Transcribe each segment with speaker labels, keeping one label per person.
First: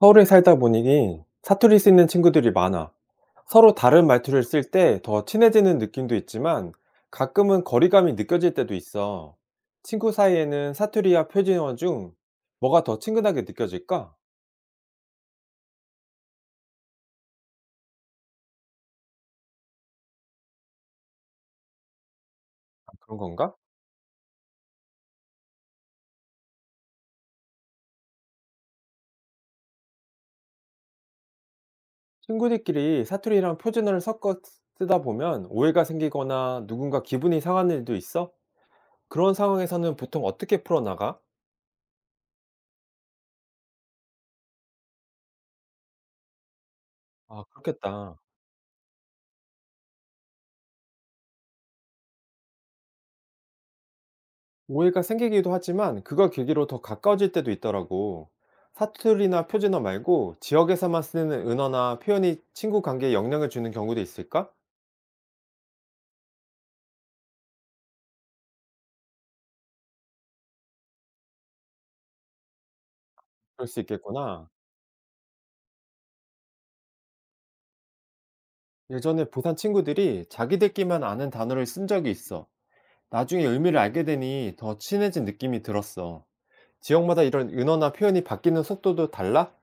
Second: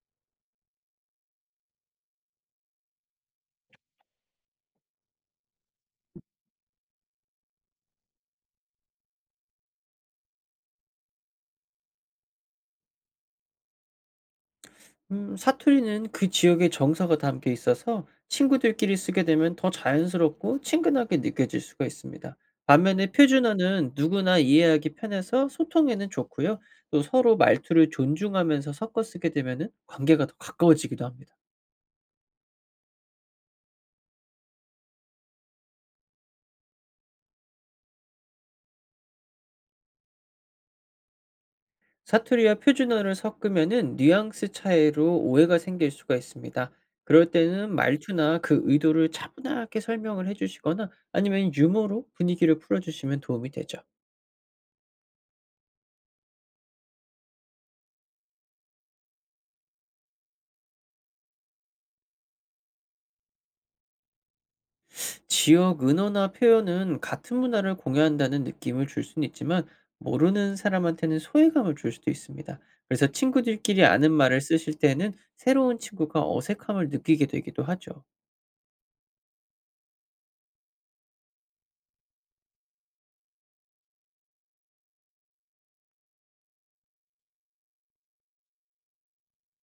Speaker 1: 서울에 살다 보니 사투리 쓰는 친구들이 많아. 서로 다른 말투를 쓸 때 더 친해지는 느낌도 있지만 가끔은 거리감이 느껴질 때도 있어. 친구 사이에는 사투리와 표준어 중 뭐가 더 친근하게 느껴질까?
Speaker 2: 사투리는 그 지역의 정서가 담겨 있어서 친구들끼리 쓰게 되면 더 자연스럽고 친근하게 느껴질 수가 있습니다.
Speaker 1: 아,
Speaker 2: 반면에
Speaker 1: 그런 건가?
Speaker 2: 표준어는 누구나 이해하기 편해서 소통에는 좋고요. 또 서로 말투를 존중하면서 섞어 쓰게 되면 관계가 더 가까워지기도 합니다.
Speaker 1: 친구들끼리 사투리랑 표준어를 섞어 쓰다 보면 오해가 생기거나 누군가 기분이 상한 일도 있어? 그런 상황에서는 보통 어떻게 풀어나가?
Speaker 2: 사투리와 표준어를 섞으면 뉘앙스 차이로 오해가 생길 수가 있습니다. 그럴
Speaker 1: 아,
Speaker 2: 때는
Speaker 1: 그렇겠다.
Speaker 2: 말투나 그 의도를 차분하게 설명을 해주시거나 아니면 유머로 분위기를 풀어주시면 도움이 되죠.
Speaker 1: 오해가 생기기도 하지만 그걸 계기로 더 가까워질 때도 있더라고. 사투리나 표준어 말고 지역에서만 쓰는 은어나 표현이 친구 관계에 영향을 주는 경우도 있을까?
Speaker 2: 지역 은어나 표현은 같은 문화를 공유한다는 느낌을 줄 수는 있지만 모르는 사람한테는 소외감을 줄 수도 있습니다. 그래서
Speaker 1: 그럴 수
Speaker 2: 친구들끼리 아는 말을
Speaker 1: 있겠구나.
Speaker 2: 쓰실 때는 새로운 친구가 어색함을 느끼게 되기도 하죠.
Speaker 1: 예전에 부산 친구들이 자기들끼만 아는 단어를 쓴 적이 있어. 나중에 의미를 알게 되니 더 친해진 느낌이 들었어. 지역마다 이런 은어나 표현이 바뀌는 속도도 달라?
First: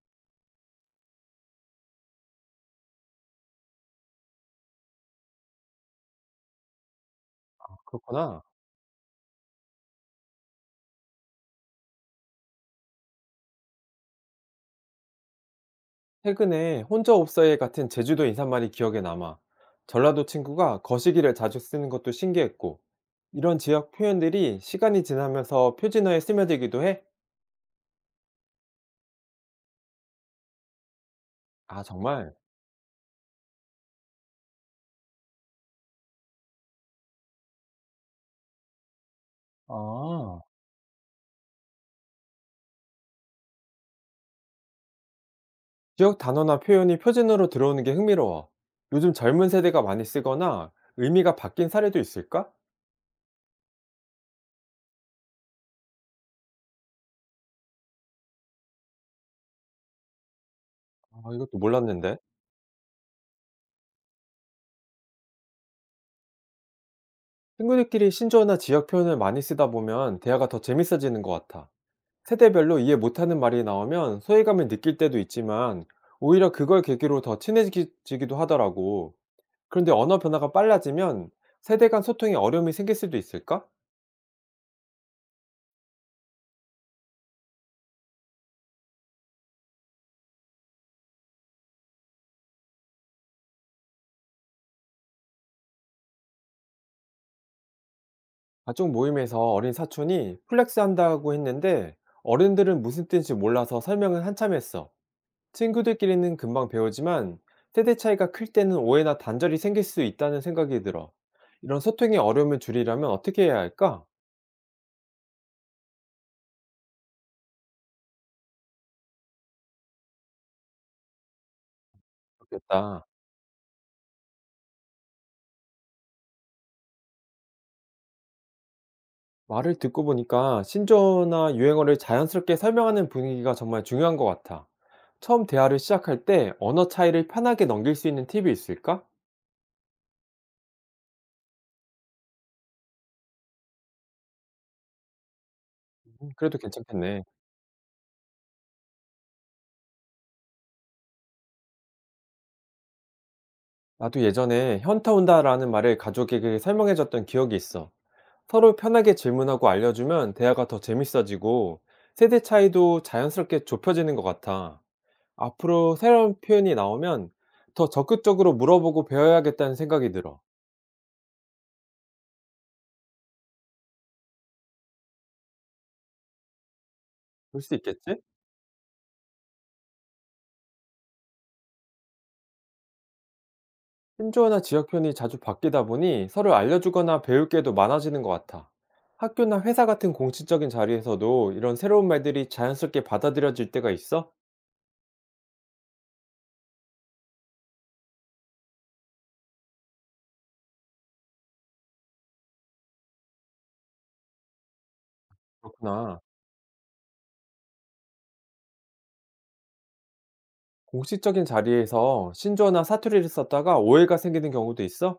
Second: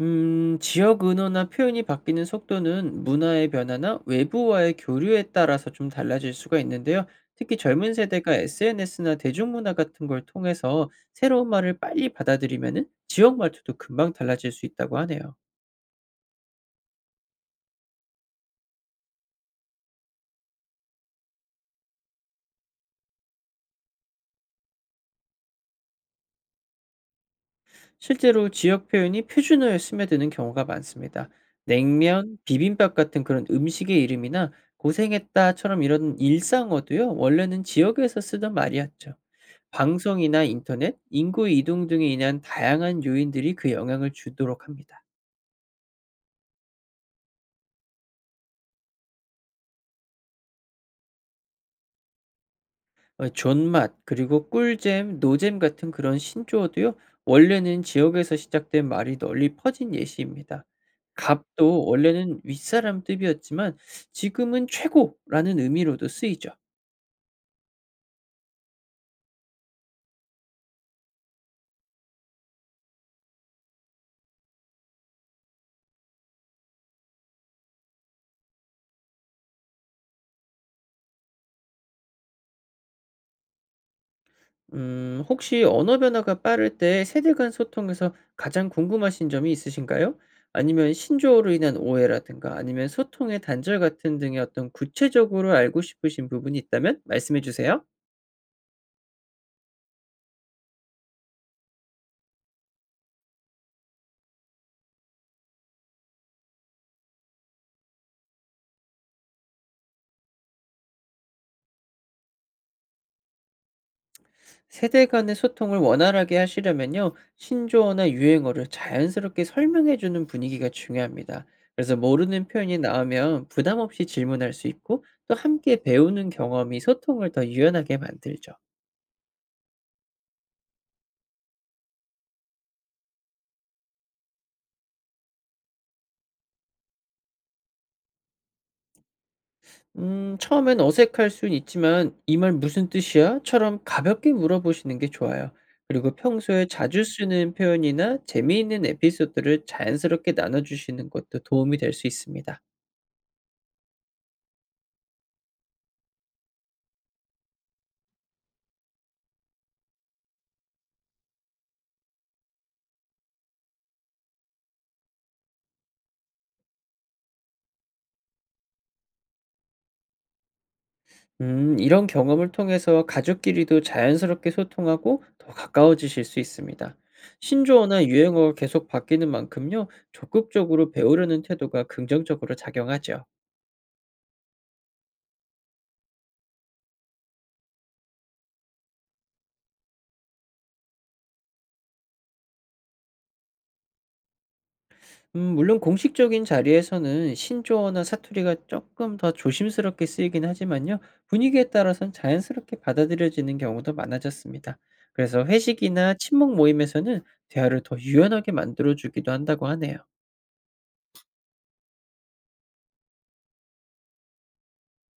Speaker 2: 지역 은어나 표현이 바뀌는 속도는 문화의 변화나 외부와의 교류에 따라서 좀 달라질 수가 있는데요. 특히 젊은 세대가
Speaker 1: 그렇구나.
Speaker 2: SNS나 대중문화 같은 걸 통해서 새로운 말을 빨리 받아들이면 지역 말투도 금방 달라질 수 있다고 하네요.
Speaker 1: 최근에 혼자 옵서에 같은 제주도 인사말이 기억에 남아. 전라도 친구가 거시기를 자주 쓰는 것도 신기했고, 이런 지역 표현들이 시간이 지나면서 표준어에 스며들기도 해.
Speaker 2: 실제로 지역 표현이 표준어에 스며드는 경우가 많습니다.
Speaker 1: 아, 정말.
Speaker 2: 냉면, 비빔밥 같은 그런 음식의 이름이나 고생했다처럼 이런 일상어도요, 원래는 지역에서 쓰던 말이었죠.
Speaker 1: 아,
Speaker 2: 방송이나 인터넷, 인구 이동 등에 인한 다양한 요인들이 그 영향을 주도록 합니다.
Speaker 1: 지역 단어나 표현이 표준어로 들어오는 게 흥미로워. 요즘 젊은 세대가 많이 쓰거나 의미가 바뀐 사례도 있을까?
Speaker 2: 존맛 그리고 꿀잼, 노잼 같은 그런 신조어도요. 원래는 지역에서 시작된 말이 널리 퍼진 예시입니다.
Speaker 1: 아, 이것도
Speaker 2: 갑도
Speaker 1: 몰랐는데.
Speaker 2: 원래는 윗사람 뜻이었지만 지금은 최고라는 의미로도 쓰이죠.
Speaker 1: 친구들끼리 신조어나 지역 표현을 많이 쓰다 보면 대화가 더 재밌어지는 것 같아. 세대별로 이해 못하는 말이 나오면 소외감을 느낄 때도 있지만 오히려 그걸 계기로 더 친해지기도 하더라고. 그런데 언어 변화가 빨라지면 세대 간 소통에 어려움이 생길 수도 있을까?
Speaker 2: 혹시 언어 변화가 빠를 때 세대 간 소통에서 가장 궁금하신 점이 있으신가요? 아니면 신조어로 인한 오해라든가 아니면 소통의 단절 같은 등의 어떤 구체적으로 알고 싶으신 부분이 있다면 말씀해 주세요.
Speaker 1: 가족 모임에서 어린 사촌이 플렉스 한다고 했는데 어른들은 무슨 뜻인지 몰라서 설명을 한참 했어. 친구들끼리는 금방 배우지만 세대 차이가 클 때는 오해나 단절이 생길 수 있다는 생각이 들어. 이런 소통의 어려움을 줄이려면 어떻게 해야 할까?
Speaker 2: 세대 간의 소통을 원활하게 하시려면요, 신조어나 유행어를 자연스럽게 설명해 주는 분위기가 중요합니다. 그래서 모르는 표현이
Speaker 1: 그렇겠다.
Speaker 2: 나오면 부담 없이 질문할 수 있고, 또 함께 배우는 경험이 소통을 더 유연하게 만들죠.
Speaker 1: 말을 듣고 보니까 신조어나 유행어를 자연스럽게 설명하는 분위기가 정말 중요한 것 같아. 처음 대화를 시작할 때 언어 차이를 편하게 넘길 수 있는 팁이 있을까?
Speaker 2: 처음엔 어색할 순 있지만, 이 말 무슨 뜻이야? 처럼 가볍게 물어보시는 게 좋아요. 그리고
Speaker 1: 그래도
Speaker 2: 평소에 자주
Speaker 1: 괜찮겠네.
Speaker 2: 쓰는 표현이나 재미있는 에피소드를 자연스럽게 나눠주시는 것도 도움이 될 수 있습니다.
Speaker 1: 나도 예전에 현타 온다라는 말을 가족에게 설명해줬던 기억이 있어. 서로 편하게 질문하고 알려주면 대화가 더 재밌어지고 세대 차이도 자연스럽게 좁혀지는 것 같아. 앞으로 새로운 표현이 나오면 더 적극적으로 물어보고 배워야겠다는 생각이 들어.
Speaker 2: 이런 경험을 통해서 가족끼리도 자연스럽게 소통하고 더 가까워지실 수 있습니다.
Speaker 1: 볼 수
Speaker 2: 신조어나
Speaker 1: 있겠지?
Speaker 2: 유행어가 계속 바뀌는 만큼요, 적극적으로 배우려는 태도가 긍정적으로 작용하죠.
Speaker 1: 신조어나 지역 표현이 자주 바뀌다 보니 서로 알려주거나 배울 게도 많아지는 것 같아. 학교나 회사 같은 공식적인 자리에서도 이런 새로운 말들이 자연스럽게 받아들여질 때가 있어?
Speaker 2: 물론 공식적인 자리에서는 신조어나 사투리가 조금 더 조심스럽게 쓰이긴 하지만요, 분위기에 따라선 자연스럽게 받아들여지는 경우도 많아졌습니다. 그래서 회식이나
Speaker 1: 그렇구나.
Speaker 2: 친목 모임에서는 대화를 더 유연하게 만들어주기도 한다고 하네요.
Speaker 1: 공식적인 자리에서 신조어나 사투리를 썼다가 오해가 생기는 경우도 있어?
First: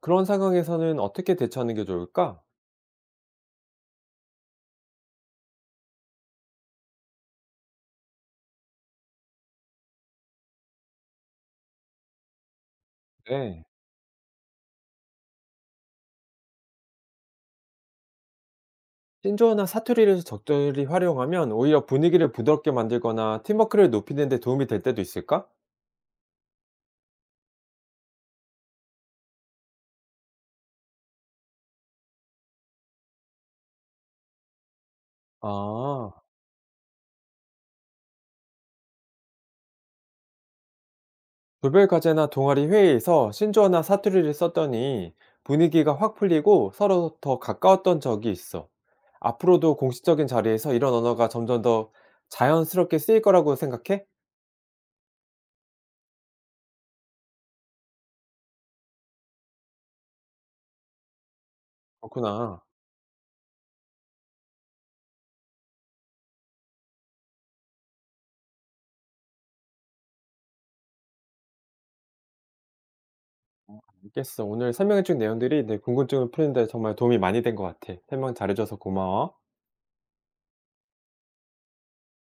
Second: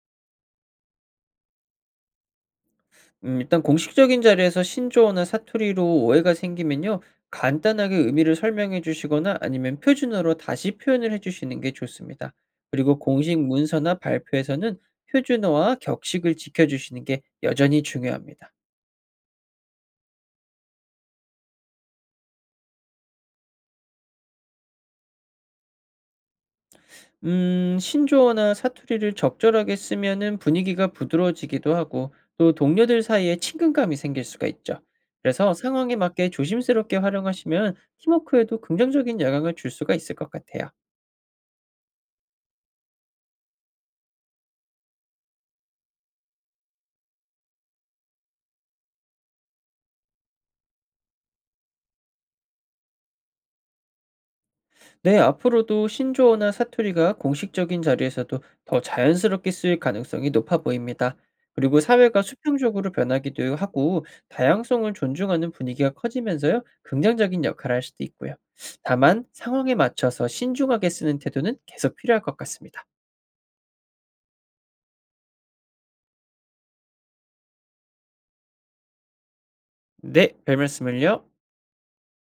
Speaker 1: 그런 상황에서는 어떻게 대처하는 게 좋을까?
Speaker 2: 일단 공식적인 자리에서 신조어나 사투리로 오해가 생기면요. 간단하게 의미를 설명해 주시거나 아니면 표준어로 다시 표현을 해 주시는 게 좋습니다. 그리고 공식
Speaker 1: 네.
Speaker 2: 문서나 발표에서는 표준어와 격식을 지켜 주시는 게 여전히 중요합니다.
Speaker 1: 신조어나 사투리를 적절히 활용하면 오히려 분위기를 부드럽게 만들거나 팀워크를 높이는 데 도움이 될 때도 있을까?
Speaker 2: 신조어나 사투리를 적절하게 쓰면은 분위기가 부드러워지기도 하고 또 동료들 사이에 친근감이 생길 수가 있죠. 그래서 상황에
Speaker 1: 아,
Speaker 2: 맞게 조심스럽게 활용하시면 팀워크에도 긍정적인 영향을 줄 수가 있을 것 같아요.
Speaker 1: 조별 과제나 동아리 회의에서 신조어나 사투리를 썼더니 분위기가 확 풀리고 서로 더 가까웠던 적이 있어. 앞으로도 공식적인 자리에서 이런 언어가 점점 더 자연스럽게 쓰일 거라고 생각해?
Speaker 2: 네, 앞으로도 신조어나 사투리가 공식적인 자리에서도 더 자연스럽게 쓰일 가능성이 높아 보입니다. 그리고 사회가
Speaker 1: 그렇구나.
Speaker 2: 수평적으로 변하기도 하고 다양성을 존중하는 분위기가 커지면서요, 긍정적인 역할을 할 수도 있고요. 다만 상황에 맞춰서 신중하게 쓰는 태도는 계속 필요할 것 같습니다.
Speaker 1: 알겠어. 오늘 설명해준 내용들이 내 궁금증을 푸는데 정말 도움이 많이 된 것 같아. 설명 잘해줘서 고마워.
Speaker 2: 네, 별 말씀을요.